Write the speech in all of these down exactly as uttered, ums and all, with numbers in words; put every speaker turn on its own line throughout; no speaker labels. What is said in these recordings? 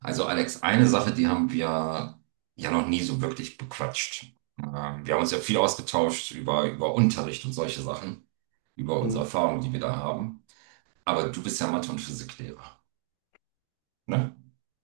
Also Alex, eine Sache, die haben wir ja noch nie so wirklich bequatscht. Ähm, wir haben uns ja viel ausgetauscht über, über Unterricht und solche Sachen, über unsere
Mhm.
Erfahrungen, die wir da haben. Aber du bist ja Mathe- und Physiklehrer, ne?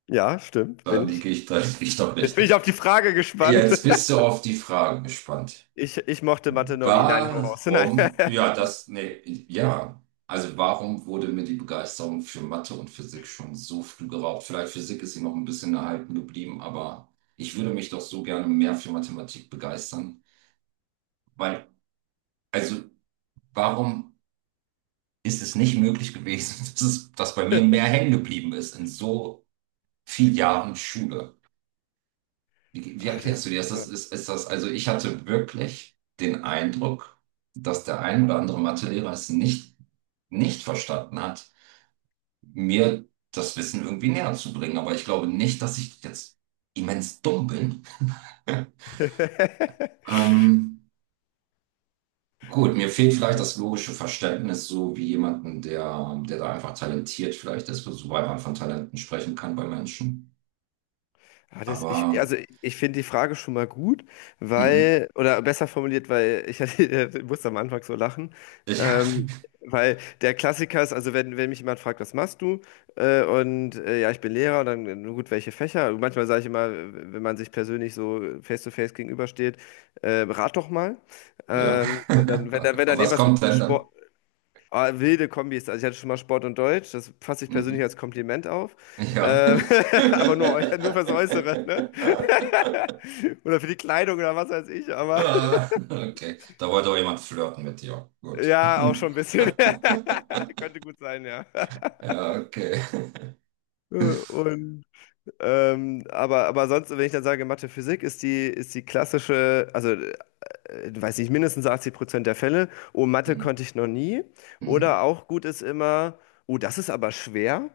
Ja, stimmt,
Da
bin ich.
liege ich, da liege ich doch
Jetzt bin ich
richtig.
auf die Frage gespannt.
Jetzt bist du auf die Frage gespannt.
Ich, ich mochte Mathe noch nie. Nein, hau raus. Nein.
Warum? Ja, das, nee, ja. Also warum wurde mir die Begeisterung für Mathe und Physik schon so früh geraubt? Vielleicht Physik ist sie noch ein bisschen erhalten geblieben, aber ich würde mich doch so gerne mehr für Mathematik begeistern. Weil, also warum ist es nicht möglich gewesen, dass es, dass bei mir mehr hängen geblieben ist in so vielen Jahren Schule? Wie, wie
Ah, das,
erklärst du dir das? Das
ja.
ist, ist das, also ich hatte wirklich den Eindruck, dass der ein oder andere Mathelehrer es nicht, nicht verstanden hat, mir das Wissen irgendwie näher zu bringen. Aber ich glaube nicht, dass ich jetzt immens dumm bin. Ähm, gut, mir fehlt vielleicht das logische Verständnis, so wie jemanden, der, der da einfach talentiert vielleicht ist, soweit man von Talenten sprechen kann bei Menschen.
Ja, das, ich,
Aber
also ich finde die Frage schon mal gut,
mhm.
weil, oder besser formuliert, weil ich, hatte- äh, musste am Anfang so lachen, ähm,
Ja,
weil der Klassiker ist, also wenn, wenn mich jemand fragt, was machst du? Äh, und äh, ja, ich bin Lehrer, und dann, äh, gut, welche Fächer? Manchmal sage ich immer, wenn man sich persönlich so face-to-face gegenübersteht, äh, rat doch mal.
ja.
Ähm, und dann, wenn, dann, wenn dann
Was
irgendwas
kommt
mit
denn
Sport.
dann?
Ah, wilde Kombis. Also ich hatte schon mal Sport und Deutsch. Das fasse ich persönlich
Mhm.
als Kompliment auf.
Ja.
Äh, aber nur, eu- nur fürs Äußere, ne? Oder für die Kleidung oder was weiß ich. Aber
Ah, okay, da wollte auch jemand flirten mit dir. Gut.
ja, auch schon ein bisschen. Könnte gut sein, ja.
Ja, okay.
Äh, Und ähm, aber, aber sonst, wenn ich dann sage, Mathe, Physik ist die, ist die klassische, also äh, weiß nicht, mindestens achtzig Prozent der Fälle. Oh, Mathe
Hm,
konnte ich noch nie. Oder
hm,
auch gut ist immer, oh, das ist aber schwer.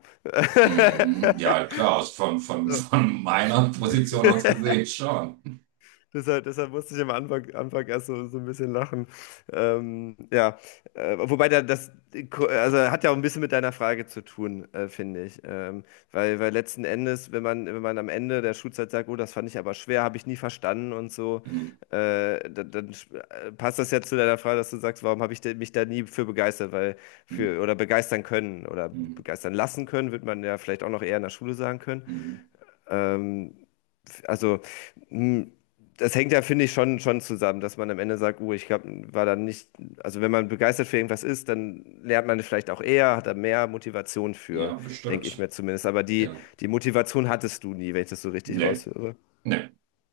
hm. Ja, klar, aus- von, von, von meiner Position aus gesehen schon.
Deshalb, deshalb musste ich am Anfang, Anfang erst so, so ein bisschen lachen. Ähm, ja, äh, wobei da, das also hat ja auch ein bisschen mit deiner Frage zu tun, äh, finde ich. Ähm, weil, weil letzten Endes, wenn man, wenn man am Ende der Schulzeit sagt, oh, das fand ich aber schwer, habe ich nie verstanden und so,
Hm,
äh, dann, dann sch- äh, passt das ja zu deiner Frage, dass du sagst, warum habe ich de- mich da nie für begeistert, weil
hm,
für oder begeistern können oder
hm,
begeistern lassen können, wird man ja vielleicht auch noch eher in der Schule sagen können.
hm.
Ähm, also mh, das hängt ja, finde ich, schon, schon zusammen, dass man am Ende sagt, oh, ich glaub, war dann nicht, also wenn man begeistert für irgendwas ist, dann lernt man es vielleicht auch eher, hat da mehr Motivation
Ja,
für, denke ich
bestimmt.
mir zumindest. Aber die,
Ja.
die Motivation hattest du nie, wenn ich das so richtig
Nee,
raushöre.
nee.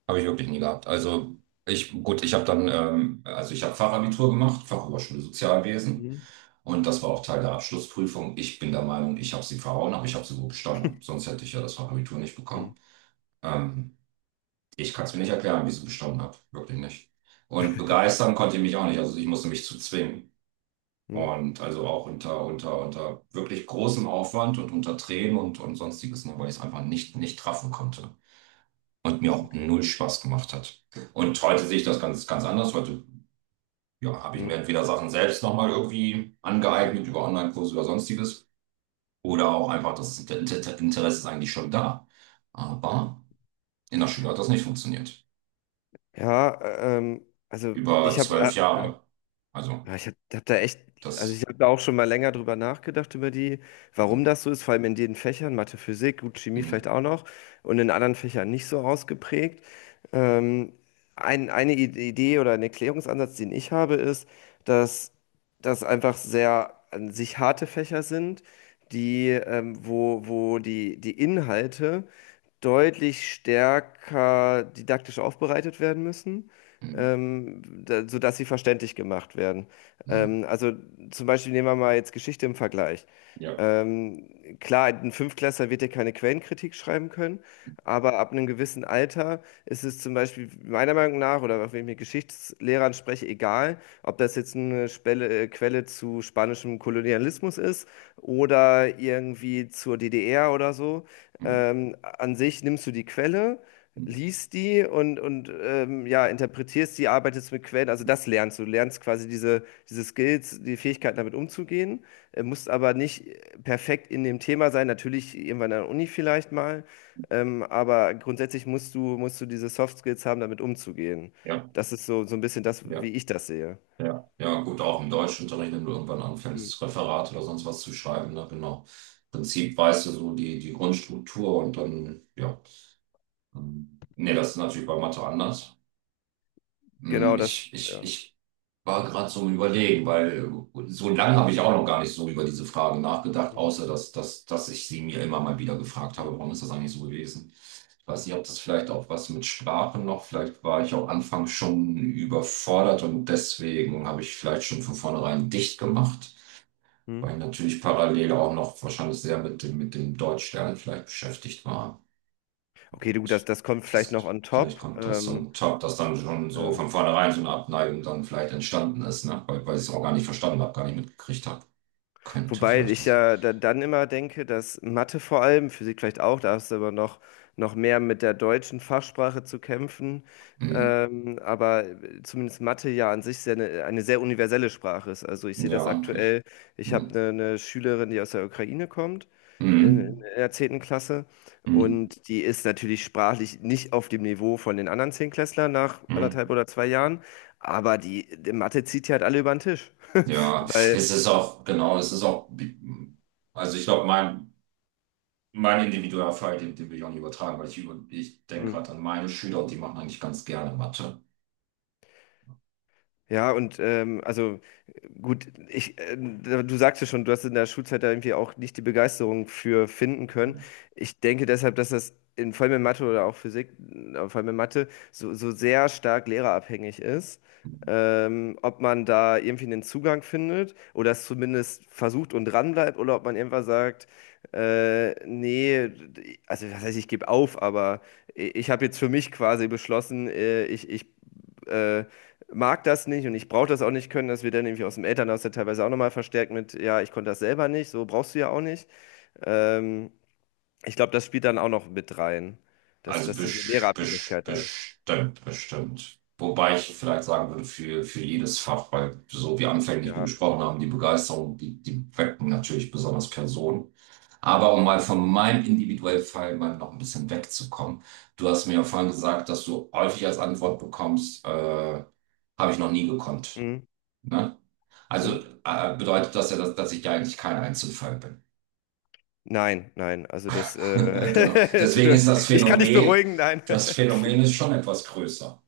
Habe ich wirklich nie gehabt. Also ich, gut, ich habe dann, ähm, also ich habe Fachabitur gemacht, Fachoberschule Sozialwesen.
Mhm.
Und das war auch Teil der Abschlussprüfung. Ich bin der Meinung, ich habe sie verhauen, aber ich habe sie gut bestanden. Sonst hätte ich ja das Fachabitur nicht
Hm,
bekommen. Ähm, Ich kann es mir nicht erklären, wie ich sie bestanden habe. Wirklich nicht. Und begeistern konnte ich mich auch nicht. Also ich musste mich zu zwingen.
hm,
Und also auch unter, unter, unter wirklich großem Aufwand und unter Tränen und, und sonstiges, ne, weil ich es einfach nicht, nicht treffen konnte und mir auch
okay.
null Spaß gemacht hat. Und heute sehe ich das ganz, ganz anders. Heute, ja, habe ich
Hm.
mir entweder Sachen selbst nochmal irgendwie angeeignet über Online-Kurse oder sonstiges oder auch einfach das Inter- Inter- Interesse ist eigentlich schon da. Aber in der Schule hat das nicht funktioniert.
Ja, ähm, also
Über
ich habe,
zwölf
äh,
Jahre. Also,
Ja, ich habe hab hab da echt, also ich
das.
habe da auch schon mal länger drüber nachgedacht, über die, warum
Mm,
das so ist, vor allem in den Fächern, Mathe, Physik, gut, Chemie
mm,
vielleicht auch noch und in anderen Fächern nicht so ausgeprägt. Ähm, ein, eine Ide- Idee oder ein Erklärungsansatz, den ich habe, ist, dass das einfach sehr an sich harte Fächer sind, die, ähm, wo, wo die, die Inhalte deutlich stärker didaktisch aufbereitet werden müssen
mm,
ähm, da, sodass sie verständlich gemacht werden.
mm.
Ähm, also zum Beispiel nehmen wir mal jetzt Geschichte im Vergleich.
Ja.
Ähm, klar, ein Fünftklässler wird ja keine Quellenkritik schreiben können, aber ab einem gewissen Alter ist es zum Beispiel meiner Meinung nach, oder auch wenn ich mit Geschichtslehrern spreche, egal, ob das jetzt eine Spelle, äh, Quelle zu spanischem Kolonialismus ist oder irgendwie zur D D R oder so.
Mm,
Ähm, an sich nimmst du die Quelle
mm,
liest die und, und ähm, ja, interpretierst die, arbeitest mit Quellen, also das lernst du. Du lernst quasi diese, diese Skills, die Fähigkeiten damit umzugehen, äh, musst aber nicht perfekt in dem Thema sein, natürlich irgendwann an der Uni vielleicht mal, ähm, aber grundsätzlich musst du, musst du diese Soft Skills haben, damit umzugehen.
ja.
Das ist so, so ein bisschen das, wie
Ja.
ich das sehe.
Ja, ja, gut, auch im Deutschunterricht, wenn du irgendwann
Mhm.
anfängst, Referat oder sonst was zu schreiben, ne, genau. Im Prinzip weißt du so die, die Grundstruktur und dann, ja. ähm, Nee, das ist natürlich bei Mathe anders. Hm.
Genau, das,
Ich, ich,
ja.
ich war gerade so im Überlegen, weil äh, so lange habe ich auch noch gar nicht so über diese Frage nachgedacht,
Mhm.
außer dass, dass, dass ich sie mir immer mal wieder gefragt habe, warum ist das eigentlich so gewesen? Ich weiß nicht, ob das vielleicht auch was mit Sprachen noch, vielleicht war ich auch anfangs schon überfordert und deswegen habe ich vielleicht schon von vornherein dicht gemacht,
Mhm.
weil ich natürlich parallel auch noch wahrscheinlich sehr mit dem, mit dem Deutschlernen vielleicht beschäftigt war.
Okay, du, das, das kommt vielleicht
Das,
noch on
Vielleicht
top.
kommt das
Ähm,
zum Top, dass dann schon so
äh,
von vornherein so eine Abneigung dann vielleicht entstanden ist, ne? Weil, weil ich es auch gar nicht verstanden habe, gar nicht mitgekriegt habe. Könnte
Wobei
vielleicht auch
ich
sein.
ja da- dann immer denke, dass Mathe vor allem, Physik vielleicht auch, da hast du aber noch, noch mehr mit der deutschen Fachsprache zu kämpfen.
Hm.
Ähm, aber zumindest Mathe ja an sich sehr eine, eine sehr universelle Sprache ist. Also ich sehe
Ja,
das
eigentlich.
aktuell. Ich habe
Hm.
eine, eine Schülerin, die aus der Ukraine kommt, in,
Hm.
in der zehnten Klasse.
Hm.
Und die ist natürlich sprachlich nicht auf dem Niveau von den anderen Zehntklässlern nach
Hm.
anderthalb oder zwei Jahren. Aber die, die Mathe zieht die halt alle über den Tisch.
Ja, es
Weil.
ist auch, genau, es ist auch, also ich glaube, mein, mein individueller Fall, den, den will ich auch nicht übertragen, weil ich, über, ich denke
Hm,
gerade an meine Schüler und die machen eigentlich ganz gerne Mathe.
ja, und ähm, also äh, gut, ich, äh, du sagst ja schon, du hast in der Schulzeit da irgendwie auch nicht die Begeisterung für finden können. Ich denke deshalb, dass das in, vor allem in Mathe oder auch Physik, äh, vor allem in Mathe, so, so sehr stark lehrerabhängig ist. Ähm, ob man da irgendwie einen Zugang findet oder es zumindest versucht und dranbleibt oder ob man irgendwann sagt, äh, nee, also was heißt, ich gebe auf, aber ich, ich habe jetzt für mich quasi beschlossen, äh, ich, ich äh, mag das nicht und ich brauche das auch nicht können, dass wir dann irgendwie aus dem Elternhaus ja teilweise auch nochmal verstärkt mit, ja, ich konnte das selber nicht, so brauchst du ja auch nicht. Ähm, Ich glaube, das spielt dann auch noch mit rein, dass,
Also
dass diese
bes- bes-
Lehrerabhängigkeit da ist.
bestimmt, bestimmt. Wobei ich vielleicht sagen würde, für, für jedes Fach, weil so wie anfänglich wir
Ja.
gesprochen haben, die Begeisterung, die, die wecken natürlich besonders Personen. Aber um mal von meinem individuellen Fall mal noch ein bisschen wegzukommen, du hast mir ja vorhin gesagt, dass du häufig als Antwort bekommst, äh, habe ich noch nie gekonnt.
Hm,
Ne?
hm.
Also äh, bedeutet das ja, dass, dass ich ja eigentlich kein Einzelfall bin.
Nein, nein, also das, äh,
Genau. Deswegen ist das
ich kann dich
Phänomen,
beruhigen, nein.
das Phänomen ist schon etwas größer.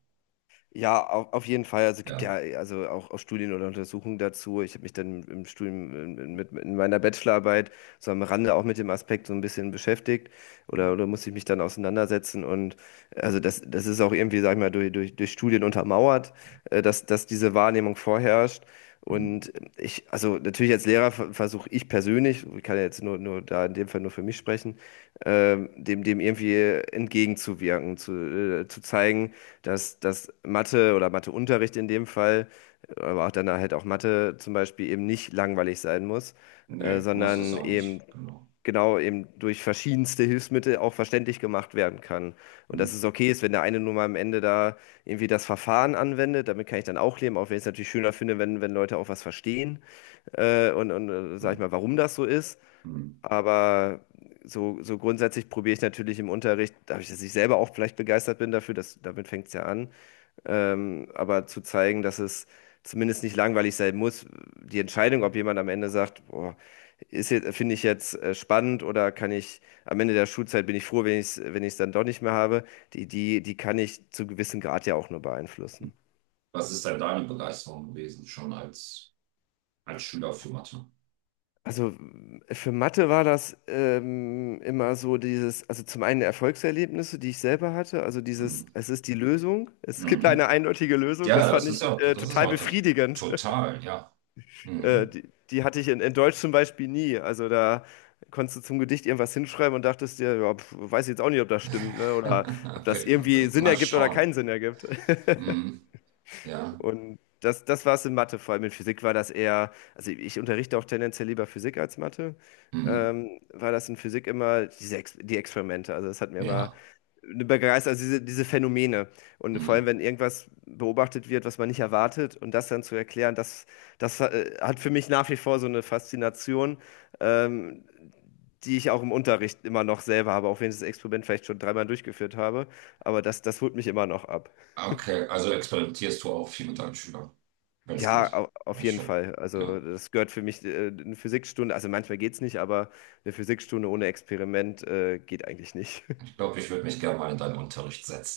Ja, auf, auf jeden Fall. Also es gibt
Ja.
ja also auch, auch Studien oder Untersuchungen dazu. Ich habe mich dann im Studium in- in- mit, in meiner Bachelorarbeit so am Rande auch mit dem Aspekt so ein bisschen beschäftigt oder, oder musste ich mich dann auseinandersetzen. Und also das, das ist auch irgendwie, sag ich mal, durch, durch, durch Studien untermauert, äh, dass, dass diese Wahrnehmung vorherrscht.
Hm.
Und ich, also natürlich als Lehrer ver- versuche ich persönlich, ich kann ja jetzt nur, nur da in dem Fall nur für mich sprechen, ähm, dem, dem irgendwie entgegenzuwirken, zu, äh, zu zeigen, dass, dass Mathe oder Matheunterricht in dem Fall, aber auch dann halt auch Mathe zum Beispiel eben nicht langweilig sein muss, äh,
Nee, muss es
sondern
auch
eben
nicht. Genau.
genau eben durch verschiedenste Hilfsmittel auch verständlich gemacht werden kann. Und
Hm.
dass es okay ist, wenn der eine nur mal am Ende da irgendwie das Verfahren anwendet, damit kann ich dann auch leben, auch wenn ich es natürlich schöner finde, wenn, wenn Leute auch was verstehen äh, und, und äh, sag
Hm.
ich mal, warum das so ist.
Hm.
Aber so, so grundsätzlich probiere ich natürlich im Unterricht, dadurch, dass ich selber auch vielleicht begeistert bin dafür, dass, damit fängt es ja an, ähm, aber zu zeigen, dass es zumindest nicht langweilig sein muss. Die Entscheidung, ob jemand am Ende sagt, boah, ist jetzt, finde ich jetzt äh, spannend oder kann ich am Ende der Schulzeit bin ich froh, wenn ich es, wenn ich es dann doch nicht mehr habe, die, die, die kann ich zu gewissem Grad ja auch nur beeinflussen.
Was ist denn deine Begeisterung gewesen, schon als, als Schüler für Mathe?
Also für Mathe war das ähm, immer so dieses, also zum einen Erfolgserlebnisse, die ich selber hatte, also
Hm.
dieses, es ist die Lösung, es gibt eine
Mhm.
eindeutige Lösung,
Ja,
das
das
fand ich
ist ja,
äh,
das ist ja
total
auch das.
befriedigend.
Total, ja.
Äh,
Mhm.
die, die hatte ich in, in Deutsch zum Beispiel nie. Also da konntest du zum Gedicht irgendwas hinschreiben und dachtest dir, ja, pf, weiß ich jetzt auch nicht, ob das stimmt, ne? Oder ob das
Wir-
irgendwie Sinn
Mal
ergibt oder
schauen.
keinen Sinn ergibt.
Mhm. Ja.
Und das, das war es in Mathe, vor allem in Physik war das eher, also ich unterrichte auch tendenziell lieber Physik als Mathe,
Mhm.
ähm, war das in Physik immer diese Ex die Experimente. Also das hat mir immer
Ja.
eine Begeisterung, also diese, diese Phänomene. Und vor allem,
Mhm.
wenn irgendwas beobachtet wird, was man nicht erwartet, und das dann zu erklären, das, das äh, hat für mich nach wie vor so eine Faszination, ähm, die ich auch im Unterricht immer noch selber habe, auch wenn ich das Experiment vielleicht schon dreimal durchgeführt habe. Aber das, das holt mich immer noch ab.
Okay, also experimentierst du auch viel mit deinen Schülern, wenn es
Ja,
geht.
au- auf
Also
jeden
schon.
Fall. Also
Ja.
das gehört für mich, äh, eine Physikstunde, also manchmal geht's nicht, aber eine Physikstunde ohne Experiment, äh, geht eigentlich nicht.
Ich glaube, ich würde mich gerne mal in deinen Unterricht setzen.